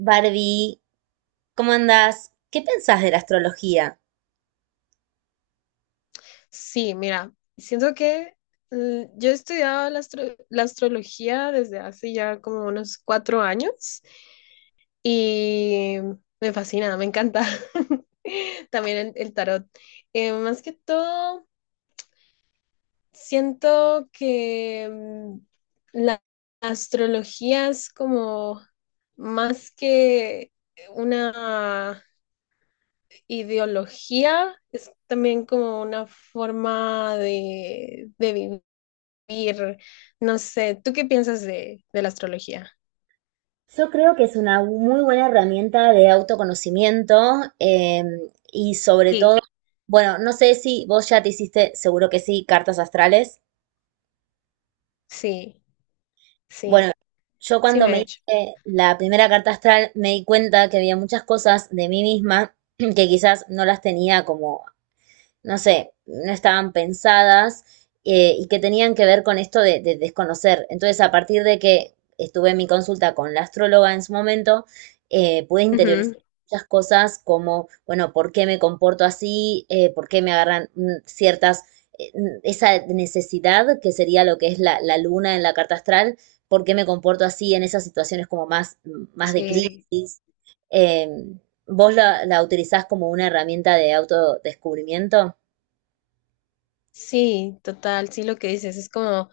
Barbie, ¿cómo andás? ¿Qué pensás de la astrología? Sí, mira, siento que yo he estudiado la astrología desde hace ya como unos 4 años y me fascina, me encanta. También el tarot. Más que todo, siento que la astrología es como más que una ideología, es también como una forma de vivir, no sé, ¿tú qué piensas de la astrología? Yo creo que es una muy buena herramienta de autoconocimiento eh, y sobre todo, Sí, bueno, no sé si vos ya te hiciste, seguro que sí, cartas astrales. Sí, Bueno, sí, yo sí cuando me he me hecho. hice la primera carta astral me di cuenta que había muchas cosas de mí misma que quizás no las tenía como no sé, no estaban pensadas y que tenían que ver con esto de desconocer. Entonces, a partir de que estuve en mi consulta con la astróloga en su momento, pude interiorizar Ujú. muchas cosas como, bueno, ¿por qué me comporto así? Por qué me agarran ciertas, esa necesidad que sería lo que es la, la luna en la carta astral? ¿Por qué me comporto así en esas situaciones como más, más de Sí, crisis? Eh, ¿Vos la, la utilizás como una herramienta de autodescubrimiento? sí, total, sí lo que dices, es como,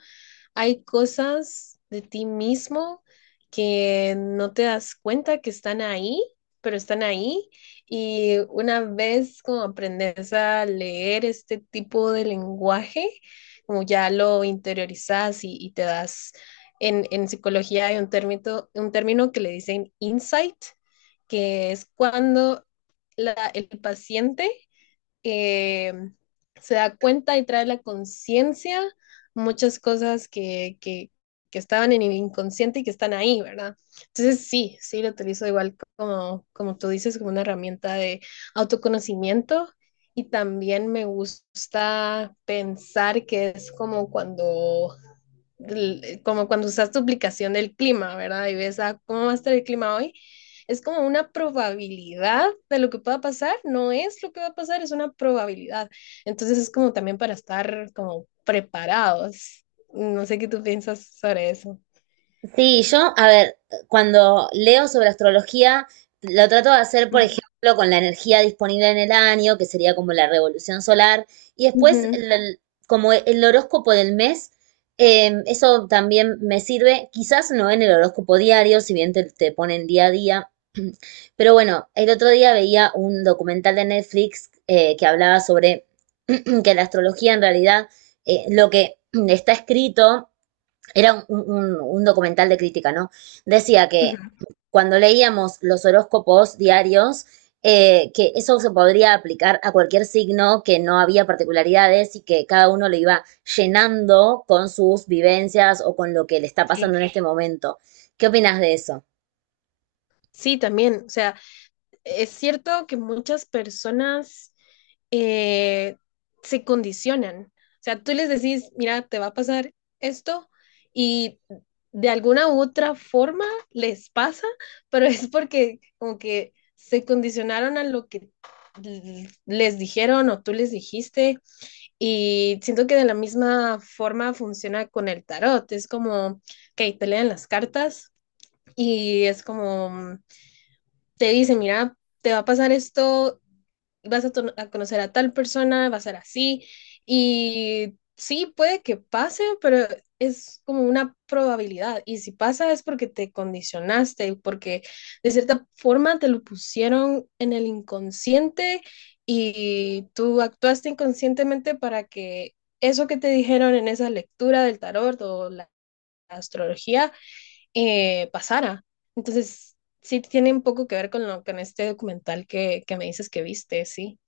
hay cosas de ti mismo que no te das cuenta que están ahí, pero están ahí. Y una vez como aprendes a leer este tipo de lenguaje, como ya lo interiorizas y te das, en psicología hay un término que le dicen insight, que es cuando el paciente eh, se da cuenta y trae la conciencia muchas cosas que estaban en el inconsciente y que están ahí, ¿verdad? Entonces sí, sí lo utilizo igual como tú dices, como una herramienta de autoconocimiento y también me gusta pensar que es como cuando usas tu aplicación del clima, ¿verdad? Y ves, ah, ¿cómo va a estar el clima hoy? Es como una probabilidad de lo que pueda pasar, no es lo que va a pasar, es una probabilidad. Entonces es como también para estar como preparados. No sé qué tú piensas sobre eso. Sí, yo, a ver, cuando leo sobre astrología, lo trato de hacer, por Ujú, ejemplo, con la energía disponible en el año, que sería como la revolución solar, y ujú, como el horóscopo del mes, eso también me sirve, quizás no en el horóscopo diario, si bien te ponen día a día, pero bueno, el otro día veía un documental de Netflix que hablaba sobre que la astrología en realidad, lo que está escrito era un documental de crítica, ¿no? Decía que ujú. cuando leíamos los horóscopos diarios, que eso se podría aplicar a cualquier signo, que no había particularidades y que cada uno lo iba llenando con sus vivencias o con lo que le está pasando Sí. en este momento. ¿Qué opinas de eso? Sí, también, o sea, es cierto que muchas personas eh, se condicionan. O sea, tú les decís, mira, te va a pasar esto y de alguna u otra forma les pasa, pero es porque como que se condicionaron a lo que les dijeron o tú les dijiste y siento que de la misma forma funciona con el tarot. Es como, ok, te leen las cartas y es como te dice, mira, te va a pasar esto, vas a, conocer a tal persona, va a ser así, y sí, puede que pase, pero es como una probabilidad, y si pasa es porque te condicionaste, y porque de cierta forma te lo pusieron en el inconsciente y tú actuaste inconscientemente para que eso que te dijeron en esa lectura del tarot o la astrología pasara. Entonces, sí tiene un poco que ver con lo, con este documental que me dices que viste, sí.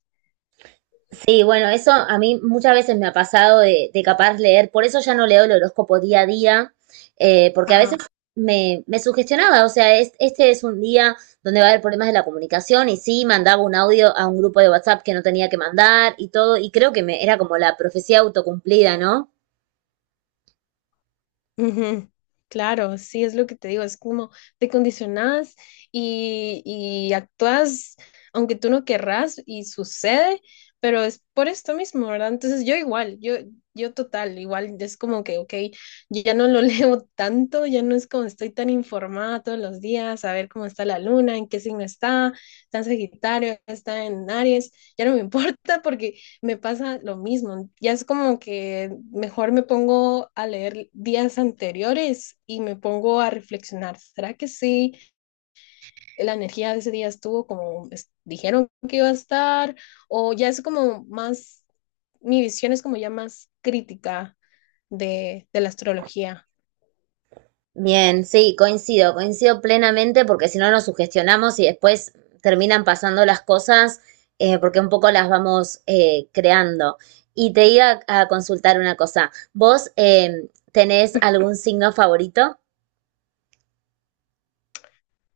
Sí, bueno, eso a mí muchas veces me ha pasado de capaz leer, por eso ya no leo el horóscopo día a día, porque a veces Ajá. Me sugestionaba, o sea, es, este es un día donde va a haber problemas de la comunicación y sí, mandaba un audio a un grupo de WhatsApp que no tenía que mandar y todo, y creo que me, era como la profecía autocumplida, ¿no? Ujú. Claro, sí es lo que te digo, es como te condicionás y actúas aunque tú no querrás y sucede, pero es por esto mismo, ¿verdad? Entonces yo igual, yo total, igual es como que, ok, yo ya no lo leo tanto, ya no es como estoy tan informada todos los días, a ver cómo está la luna, en qué signo está, está en Sagitario, está en Aries, ya no me importa porque me pasa lo mismo. Ya es como que mejor me pongo a leer días anteriores y me pongo a reflexionar. ¿Será que sí? La energía de ese día estuvo como dijeron que iba a estar, o ya es como más, mi visión es como ya más crítica de la astrología. Bien, sí, coincido, coincido plenamente porque si no nos sugestionamos y después terminan pasando las cosas porque un poco las vamos creando. Y te iba a consultar una cosa. ¿Vos tenés algún signo favorito?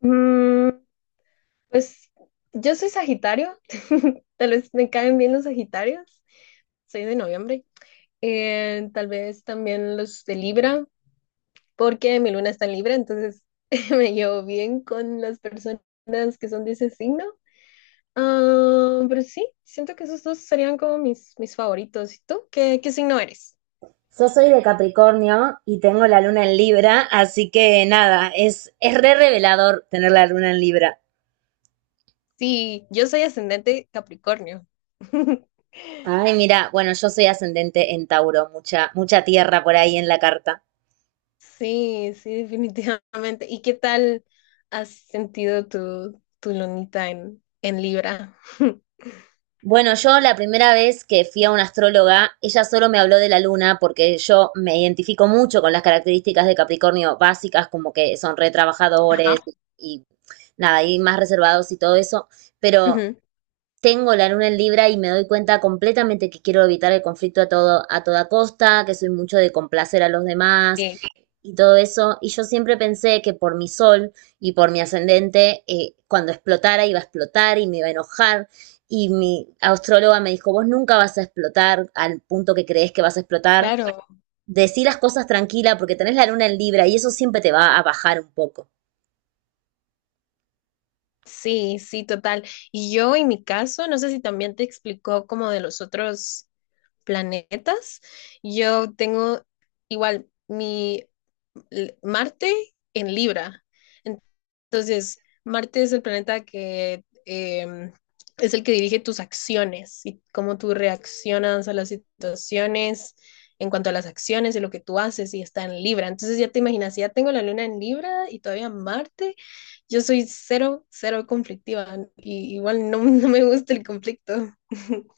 Mm, pues yo soy Sagitario, tal vez me caen bien los Sagitarios, soy de noviembre. Tal vez también los de Libra, porque mi luna está en Libra, entonces me llevo bien con las personas que son de ese signo. Ah, pero sí, siento que esos dos serían como mis favoritos. ¿Y tú? ¿Qué signo eres? Yo soy de Capricornio y tengo la luna en Libra, así que nada, es re revelador tener la luna en Libra. Sí, yo soy ascendente Capricornio. Ay, mira, bueno, yo soy ascendente en Tauro, mucha, mucha tierra por ahí en la carta. Sí, sí, definitivamente. ¿Y qué tal has sentido tu lunita en Libra? Bueno, yo la primera vez que fui a una astróloga, ella solo me habló de la luna porque yo me identifico mucho con las características de Capricornio básicas, como que son retrabajadores Ajá. y nada, y más reservados y todo eso, pero Ujú, tengo la luna en Libra y me doy cuenta completamente que quiero evitar el conflicto a todo, a toda costa, que soy mucho de complacer a los demás, sí, y todo eso. Y yo siempre pensé que por mi sol y por mi ascendente, cuando explotara iba a explotar y me iba a enojar. Y mi astróloga me dijo, vos nunca vas a explotar al punto que crees que vas a explotar. claro. Decí las cosas tranquila porque tenés la luna en Libra y eso siempre te va a bajar un poco. Sí, sí, total. Y yo en mi caso, no sé si también te explicó como de los otros planetas, yo tengo igual mi Marte en Libra. Entonces, Marte es el planeta que es el que dirige tus acciones y cómo tú reaccionas a las situaciones en cuanto a las acciones y lo que tú haces y está en Libra. Entonces ya te imaginas, si ya tengo la luna en Libra y todavía Marte, yo soy cero, cero conflictiva y igual no, no me gusta el conflicto.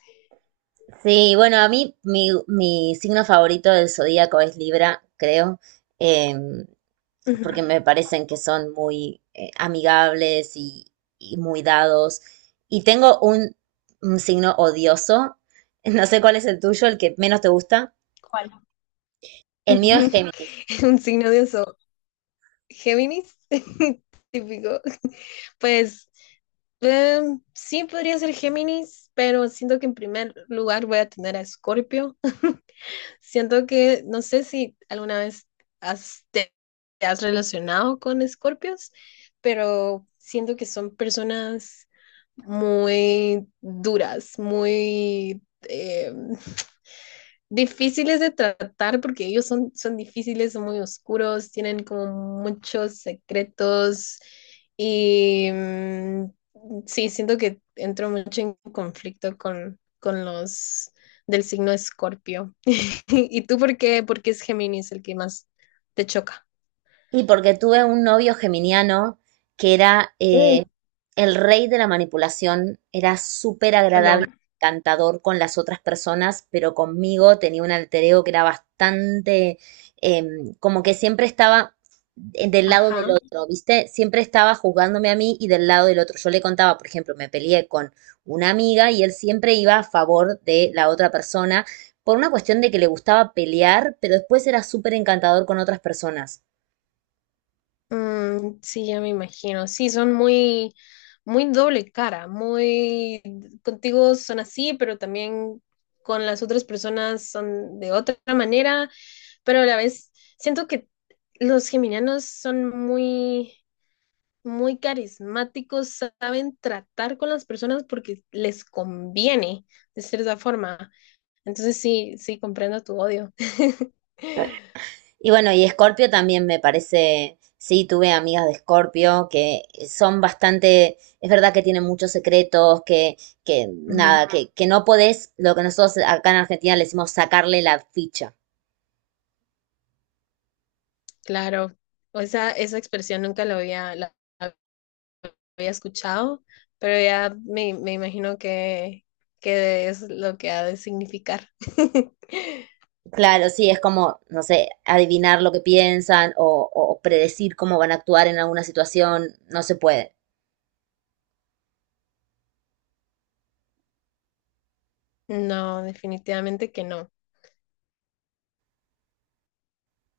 Sí, bueno, a mí mi signo favorito del zodíaco es Libra, creo. Eh, Ujú. Porque me parecen que son muy amigables y muy dados. Y tengo un signo odioso, no sé cuál es el tuyo, el que menos te gusta. ¿Cuál? El mío es Géminis. Un signo de eso, Géminis, típico. Pues Eh, sí, podría ser Géminis, pero siento que en primer lugar voy a tener a Escorpio. Siento que, no sé si alguna vez has, te, te has relacionado con Escorpios, pero siento que son personas muy duras, muy difíciles de tratar porque ellos son difíciles, son muy oscuros, tienen como muchos secretos y sí, siento que entro mucho en conflicto con los del signo Escorpio. ¿Y tú por qué? Porque es Géminis el que más te choca, Y porque tuve un novio geminiano que era Mm, el rey de la manipulación, era súper ¿o agradable, no? encantador con las otras personas, pero conmigo tenía un alter ego que era bastante, como que siempre estaba del lado del Ajá. otro, ¿viste? Siempre estaba juzgándome a mí y del lado del otro. Yo le contaba, por ejemplo, me peleé con una amiga y él siempre iba a favor de la otra persona por una cuestión de que le gustaba pelear, pero después era súper encantador con otras personas. Sí, ya me imagino. Sí, son muy, muy doble cara, muy contigo son así, pero también con las otras personas son de otra manera, pero a la vez siento que los geminianos son muy, muy carismáticos, saben tratar con las personas porque les conviene de cierta forma. Entonces sí, sí, comprendo tu odio. Y bueno, y Escorpio también me parece, sí, tuve amigas de Escorpio que son bastante, es verdad que tienen muchos secretos, que Ujú. nada, que no podés, lo que nosotros acá en Argentina le decimos sacarle la ficha. Claro, o esa expresión nunca la había escuchado, pero ya me imagino que es lo que ha de significar. Claro, sí, es como, no sé, adivinar lo que piensan o predecir cómo van a actuar en alguna situación, no se puede. No, definitivamente que no.